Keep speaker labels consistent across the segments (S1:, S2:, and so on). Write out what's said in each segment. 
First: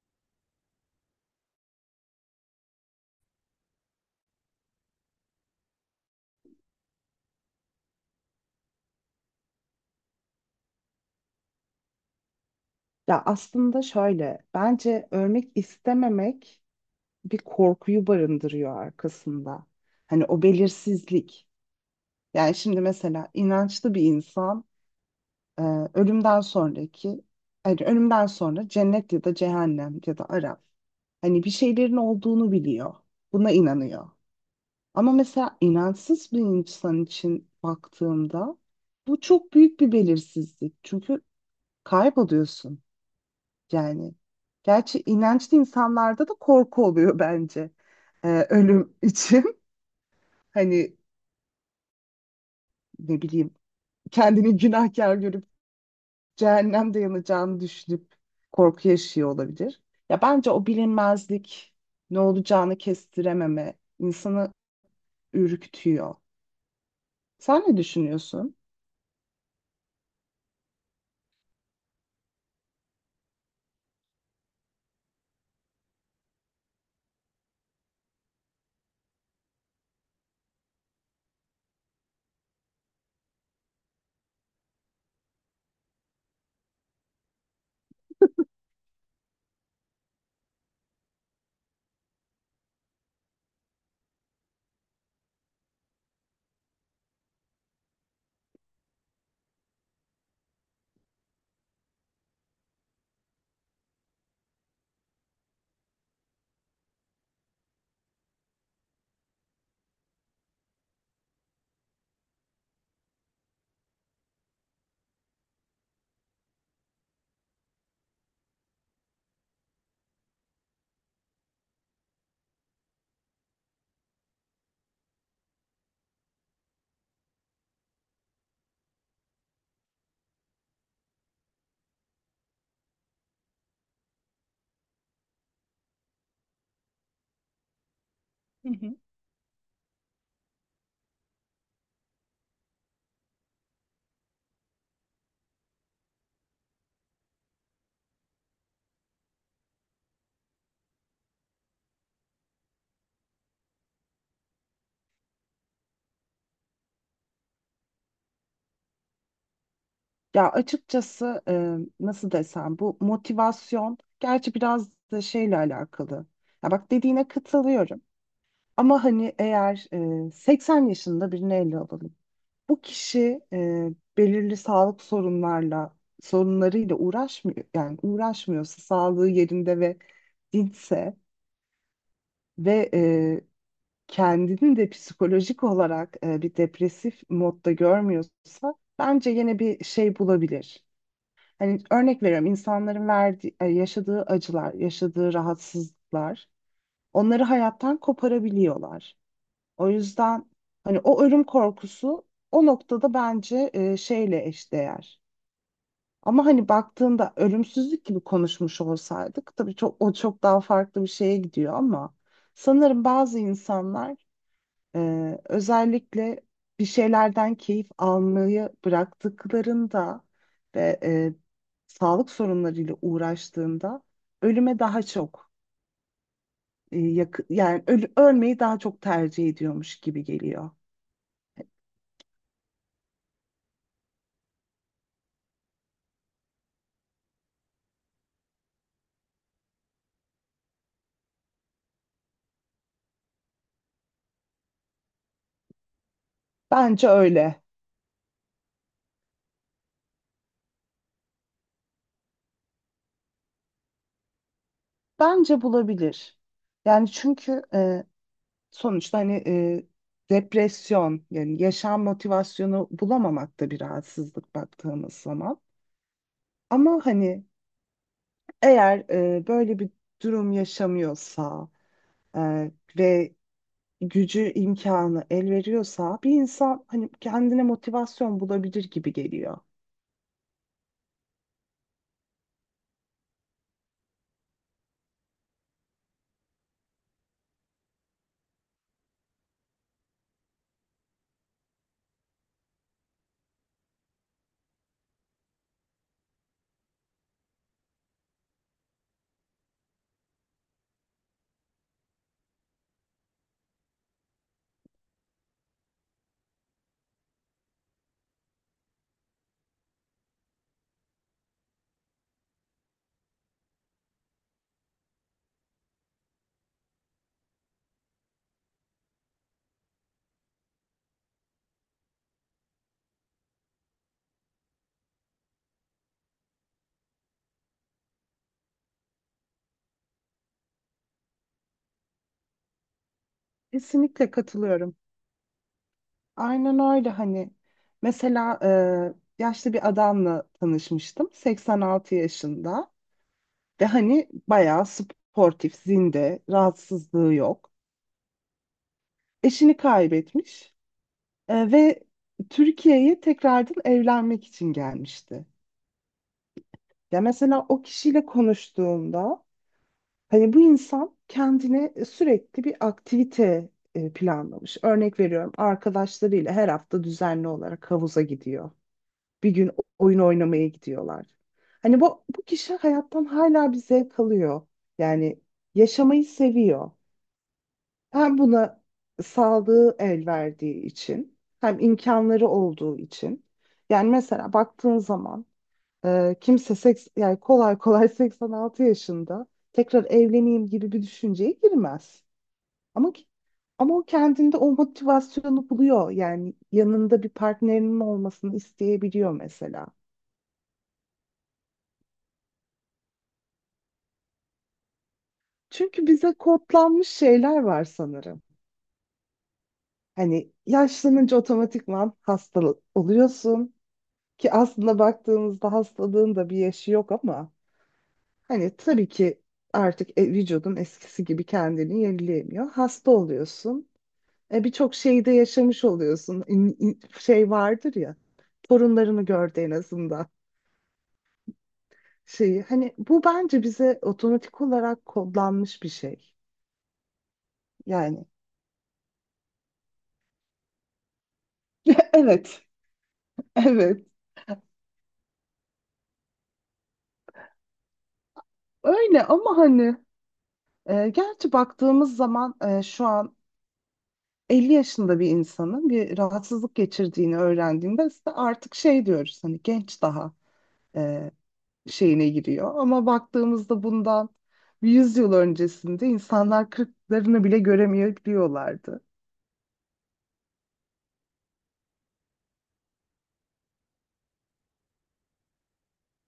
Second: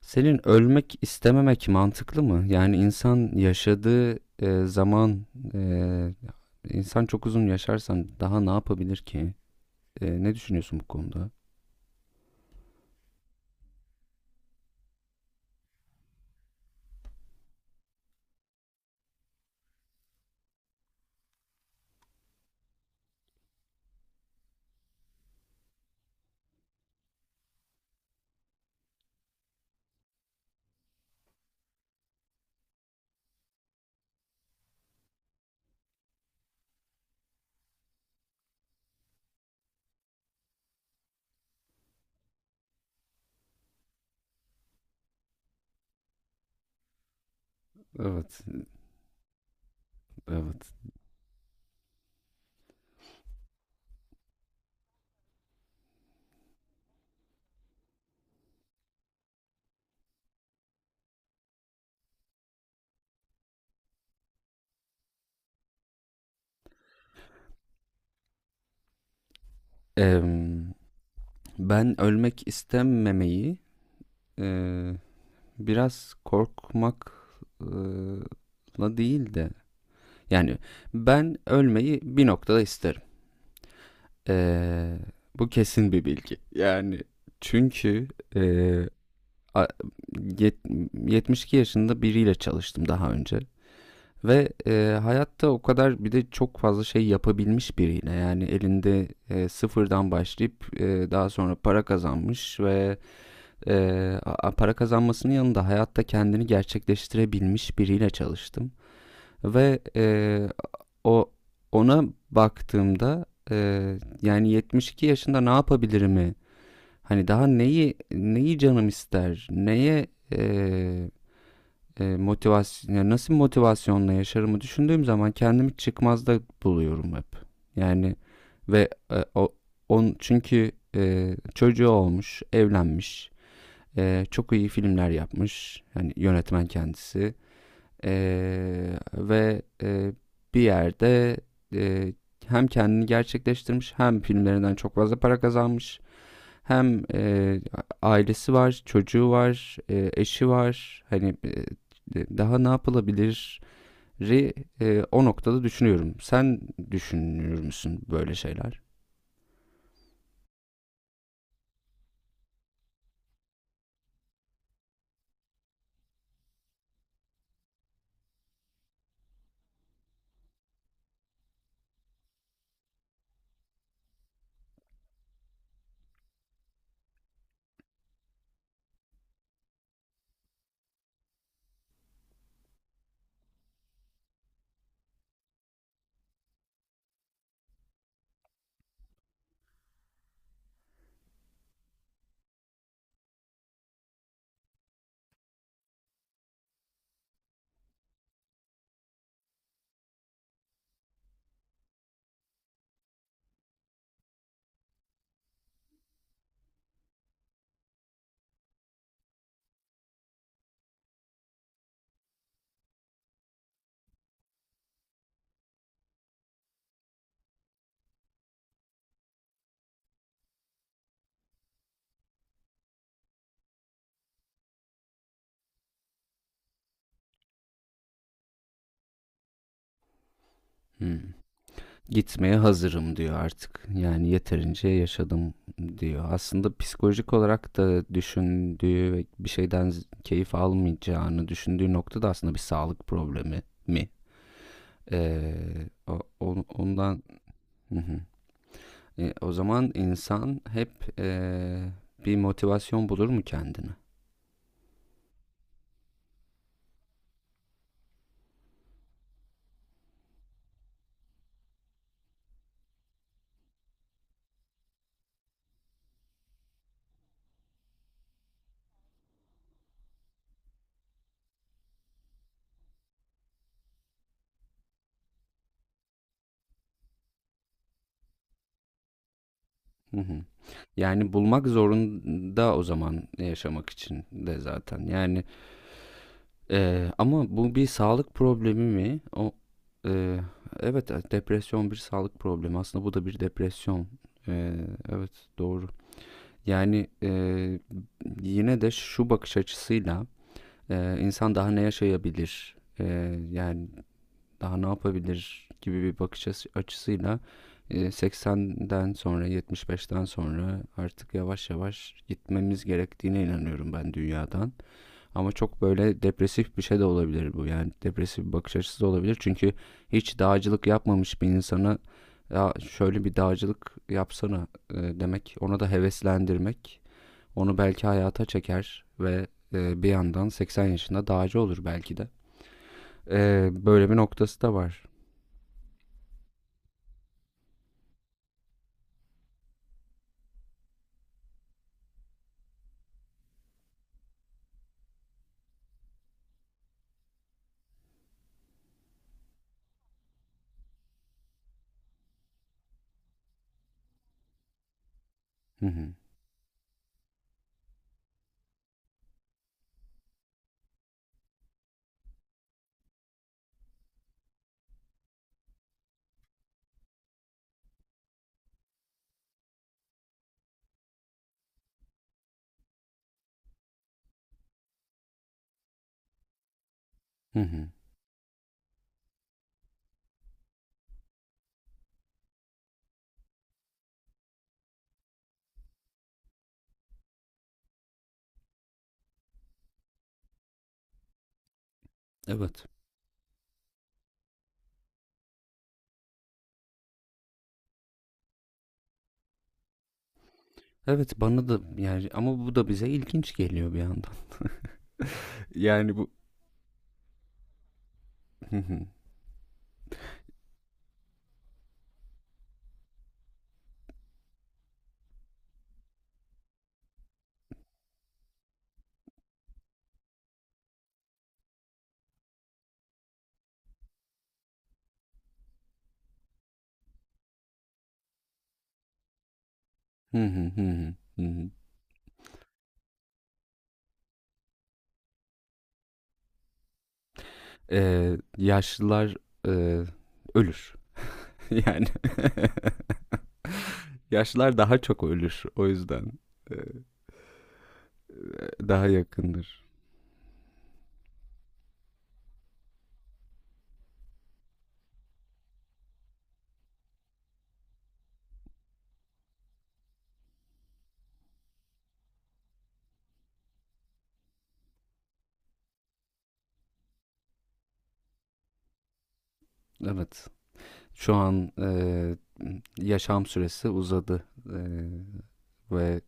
S1: Senin ölmek istememek mantıklı mı? Yani insan yaşadığı zaman e, insan çok uzun yaşarsan daha ne yapabilir ki? Ne düşünüyorsun bu konuda?
S2: Ya aslında şöyle, bence örmek istememek bir korkuyu barındırıyor arkasında. Hani o belirsizlik. Yani şimdi mesela inançlı bir insan e, ölümden sonraki, hani ölümden sonra cennet ya da cehennem ya da Araf. Hani bir şeylerin olduğunu biliyor. Buna inanıyor. Ama mesela inançsız bir insan için baktığımda bu çok büyük bir belirsizlik. Çünkü kayboluyorsun. Yani gerçi inançlı insanlarda da korku oluyor bence
S1: Evet,
S2: ölüm için.
S1: evet.
S2: Hani ne bileyim kendini günahkar görüp cehennemde yanacağını düşünüp korku yaşıyor olabilir. Ya bence o bilinmezlik ne olacağını kestirememe insanı ürkütüyor. Sen ne düşünüyorsun?
S1: Em, Ben ölmek istememeyi e, biraz korkmakla değil de yani ben ölmeyi bir noktada isterim. E, Bu kesin bir bilgi. Yani çünkü e, a- yet- 72 yaşında biriyle çalıştım daha önce. Ve hayatta o kadar bir de çok fazla şey yapabilmiş biriyle yani elinde sıfırdan başlayıp daha sonra para kazanmış ve e, para kazanmasının yanında hayatta kendini gerçekleştirebilmiş biriyle çalıştım. Ve o ona baktığımda e, yani 72 yaşında ne yapabilirim mi, hani daha neyi neyi canım ister neye e, motivasyon, ya nasıl motivasyonla yaşarımı düşündüğüm zaman kendimi çıkmazda buluyorum hep. Yani ve o on çünkü çocuğu olmuş, evlenmiş, çok iyi filmler yapmış. Yani yönetmen kendisi. E,
S2: Hı hı.
S1: Ve bir yerde e, hem kendini gerçekleştirmiş, hem filmlerinden çok fazla para kazanmış, hem, ailesi var, çocuğu var, eşi var. Hani, daha ne yapılabilir? O noktada düşünüyorum. Sen düşünür müsün böyle şeyler?
S2: Ya açıkçası nasıl desem bu motivasyon gerçi biraz da şeyle alakalı. Ya bak dediğine katılıyorum. Ama hani eğer 80 yaşında birini ele alalım. Bu kişi belirli sağlık sorunlarıyla uğraşmıyor yani uğraşmıyorsa sağlığı yerinde ve dinçse ve kendini de psikolojik olarak bir depresif modda görmüyorsa bence yine bir şey bulabilir. Hani örnek veriyorum insanların verdiği, yaşadığı acılar, yaşadığı rahatsızlıklar onları hayattan koparabiliyorlar. O yüzden hani o ölüm korkusu o noktada bence şeyle eşdeğer. Ama hani baktığında ölümsüzlük gibi konuşmuş olsaydık tabii çok o çok daha farklı bir şeye gidiyor ama sanırım bazı insanlar özellikle bir şeylerden keyif almayı bıraktıklarında ve sağlık sorunlarıyla uğraştığında ölüme daha çok ölmeyi daha çok tercih ediyormuş gibi geliyor.
S1: Hımm. Gitmeye hazırım diyor artık. Yani yeterince yaşadım diyor. Aslında psikolojik olarak da düşündüğü ve bir şeyden keyif almayacağını düşündüğü nokta da aslında bir sağlık problemi mi? O
S2: Bence
S1: ondan.
S2: öyle.
S1: Hı hı. O zaman insan hep e, bir motivasyon bulur mu kendine?
S2: Bence bulabilir. Yani çünkü sonuçta hani depresyon yani yaşam motivasyonu bulamamak da bir rahatsızlık baktığımız zaman. Ama hani eğer böyle bir durum yaşamıyorsa e, ve gücü imkanı el veriyorsa bir insan hani kendine motivasyon bulabilir gibi geliyor.
S1: Hı hı. Yani bulmak zorunda o zaman, yaşamak için de zaten. Yani ama bu bir sağlık problemi mi? O e, evet, depresyon bir sağlık problemi. Aslında bu da bir depresyon. E, evet, doğru. Yani yine de şu bakış açısıyla insan daha ne yaşayabilir? Yani daha ne yapabilir gibi bir bakış açısıyla 80'den sonra, 75'ten sonra artık yavaş yavaş gitmemiz gerektiğine inanıyorum ben dünyadan. Ama çok böyle depresif bir şey de olabilir bu. Yani depresif bir bakış açısı da olabilir. Çünkü hiç dağcılık yapmamış bir insana ya şöyle bir dağcılık yapsana demek, ona da heveslendirmek, onu belki hayata çeker ve bir yandan 80 yaşında dağcı olur belki de. Böyle bir
S2: Kesinlikle
S1: noktası da
S2: katılıyorum.
S1: var.
S2: Aynen öyle hani. Mesela yaşlı bir adamla tanışmıştım. 86 yaşında ve hani bayağı sportif, zinde, rahatsızlığı yok. Eşini kaybetmiş ve Türkiye'ye tekrardan evlenmek için gelmişti.
S1: Hı hı.
S2: Ya mesela o kişiyle konuştuğumda hani bu insan kendine sürekli bir aktivite planlamış. Örnek veriyorum arkadaşlarıyla her hafta düzenli olarak havuza gidiyor. Bir gün oyun oynamaya gidiyorlar. Hani bu kişi hayattan hala bir zevk alıyor. Yani yaşamayı seviyor.
S1: Hı hı.
S2: Hem buna sağlığı el verdiği için hem imkanları olduğu için. Yani mesela baktığın zaman kimse seks, yani kolay kolay 86 yaşında tekrar evleneyim gibi bir düşünceye girmez.
S1: Evet.
S2: Ama ki- ama o kendinde o motivasyonu buluyor. Yani yanında bir partnerinin olmasını isteyebiliyor mesela.
S1: Evet, bana da, yani ama bu da bize ilginç geliyor bir yandan.
S2: Çünkü
S1: Yani bu.
S2: bize kodlanmış şeyler var sanırım.
S1: Hı hı.
S2: Hani yaşlanınca otomatikman hasta oluyorsun ki aslında baktığımızda hastalığın da bir yaşı yok ama hani tabii ki artık vücudun eskisi gibi kendini yenileyemiyor. Hasta oluyorsun. Birçok şeyi de yaşamış oluyorsun. Şey vardır ya torunlarını gördü en azından
S1: Hı hı, hı hı, hı hı.
S2: şeyi. Hani bu bence bize otomatik olarak kodlanmış bir şey. Yani
S1: Yaşlılar eee, ölür. Yani
S2: evet, evet.
S1: yaşlılar daha çok ölür. O yüzden eee, daha
S2: Öyle ama
S1: yakındır.
S2: hani gerçi baktığımız zaman şu an 50 yaşında bir insanın bir rahatsızlık geçirdiğini öğrendiğinde işte artık şey diyoruz hani genç daha e, şeyine giriyor. Ama baktığımızda bundan 100 yıl öncesinde insanlar kırklarını bile göremeyebiliyorlardı.
S1: Evet. Şu an yaşam süresi uzadı. Eee, Ve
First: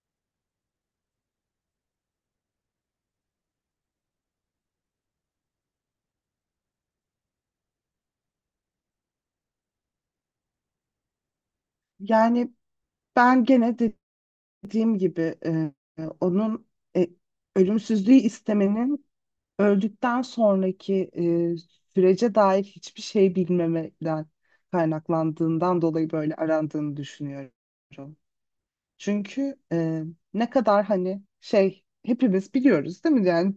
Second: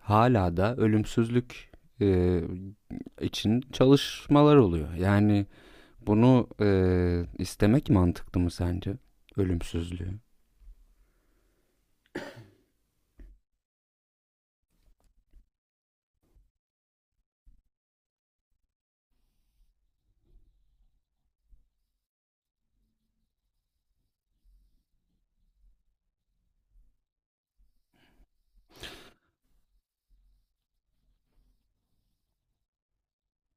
S1: hala da ölümsüzlük eee, için çalışmalar oluyor. Yani bunu istemek mantıklı mı sence? Ölümsüzlüğü.
S2: Yani ben gene dediğim gibi onun e, ölümsüzlüğü istemenin öldükten sonraki e, sürece dair hiçbir şey bilmemeden kaynaklandığından dolayı böyle arandığını düşünüyorum. Çünkü ne kadar hani şey hepimiz biliyoruz değil mi? Yani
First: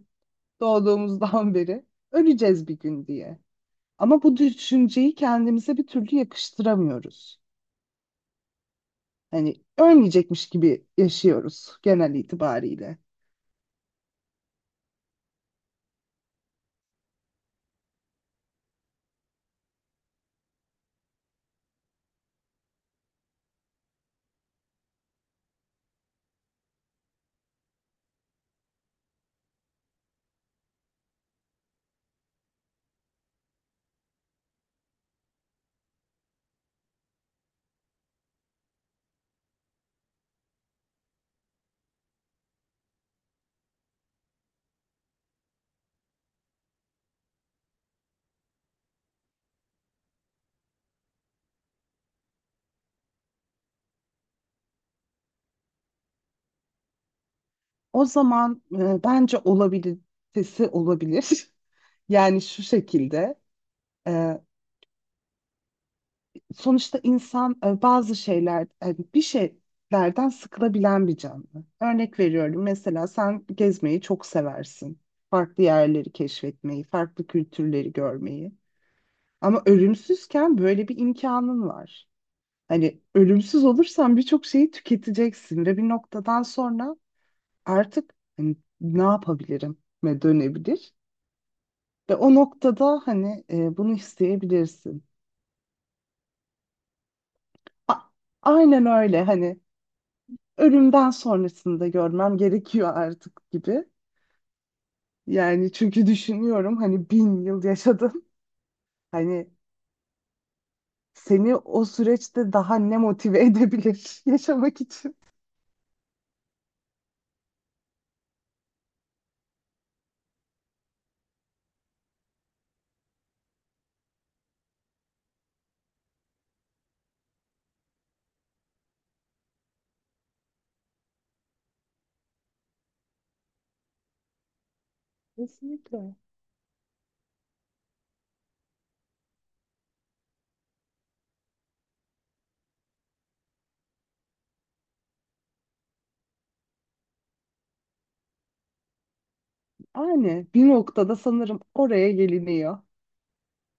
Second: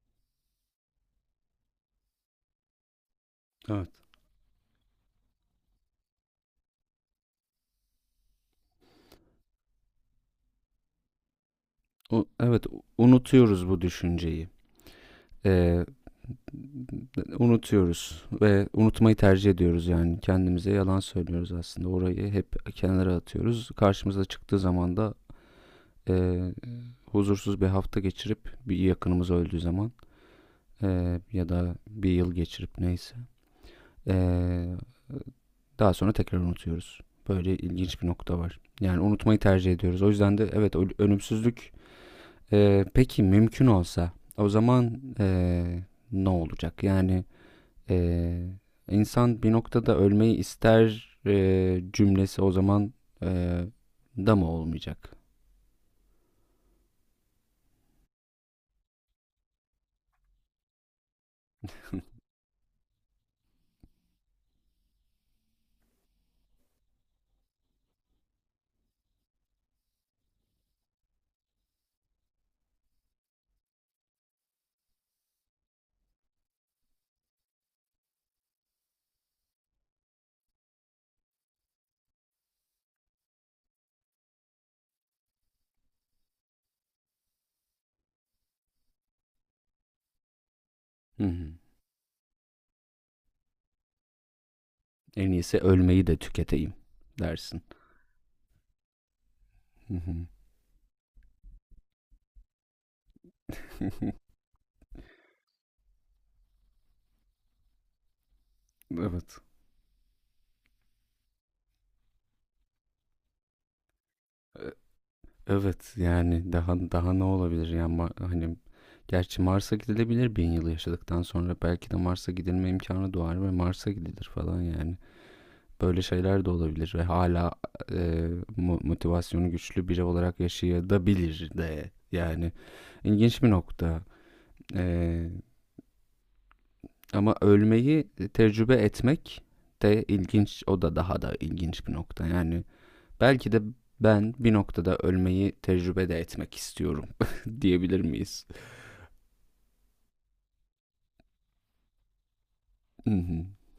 S2: doğduğumuzdan beri öleceğiz bir gün diye.
S1: Evet.
S2: Ama bu düşünceyi kendimize bir türlü yakıştıramıyoruz. Hani ölmeyecekmiş gibi yaşıyoruz genel
S1: O, evet,
S2: itibariyle.
S1: unutuyoruz bu düşünceyi. Eee, Unutuyoruz ve unutmayı tercih ediyoruz, yani kendimize yalan söylüyoruz aslında. Orayı hep kenara atıyoruz. Karşımıza çıktığı zaman da eee, huzursuz bir hafta geçirip, bir yakınımız öldüğü zaman ya da bir yıl geçirip neyse eee, daha sonra tekrar unutuyoruz. Böyle ilginç bir nokta var. Yani unutmayı tercih ediyoruz. O yüzden de evet, ölümsüzlük. Peki, mümkün olsa o zaman ne olacak? Yani ee, insan bir noktada ölmeyi ister cümlesi o zaman ee, da mı olmayacak?
S2: O zaman bence olabilitesi olabilir. Yani şu şekilde. e, Sonuçta insan bazı şeyler hani bir şeylerden sıkılabilen bir canlı. Örnek veriyorum mesela sen gezmeyi çok seversin. Farklı yerleri keşfetmeyi, farklı kültürleri görmeyi. Ama ölümsüzken böyle bir imkanın var. Hani ölümsüz olursan birçok şeyi tüketeceksin ve bir noktadan sonra artık hani, ne yapabilirim ve dönebilir.
S1: Hı hı.
S2: Ve o noktada hani bunu isteyebilirsin.
S1: En iyisi ölmeyi de tüketeyim dersin.
S2: A- aynen öyle hani
S1: Hı hı.
S2: ölümden sonrasını da görmem gerekiyor artık gibi. Yani çünkü düşünüyorum hani 1.000 yıl yaşadın.
S1: Evet.
S2: Hani seni o süreçte daha ne motive edebilir
S1: E,
S2: yaşamak için?
S1: Evet, yani daha ne olabilir, yani hani gerçi Mars'a gidilebilir, bin yıl yaşadıktan sonra belki de Mars'a gidilme imkanı doğar ve Mars'a gidilir falan yani. Böyle şeyler de olabilir ve hala e, motivasyonu güçlü biri olarak yaşayabilir de, yani ilginç bir nokta. E,
S2: Kesinlikle.
S1: Ama ölmeyi tecrübe etmek de ilginç, o da daha da ilginç bir nokta yani. Belki de ben bir noktada ölmeyi tecrübe de etmek istiyorum, diyebilir miyiz?
S2: Yani bir noktada sanırım oraya geliniyor.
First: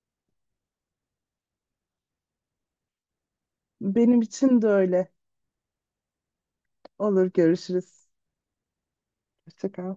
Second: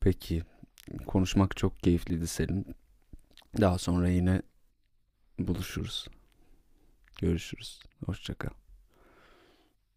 S1: Peki, konuşmak çok keyifliydi senin. Daha sonra
S2: Benim
S1: yine
S2: için de öyle.
S1: buluşuruz.
S2: Olur,
S1: Görüşürüz.
S2: görüşürüz.
S1: Hoşçakal.
S2: Hoşça kal.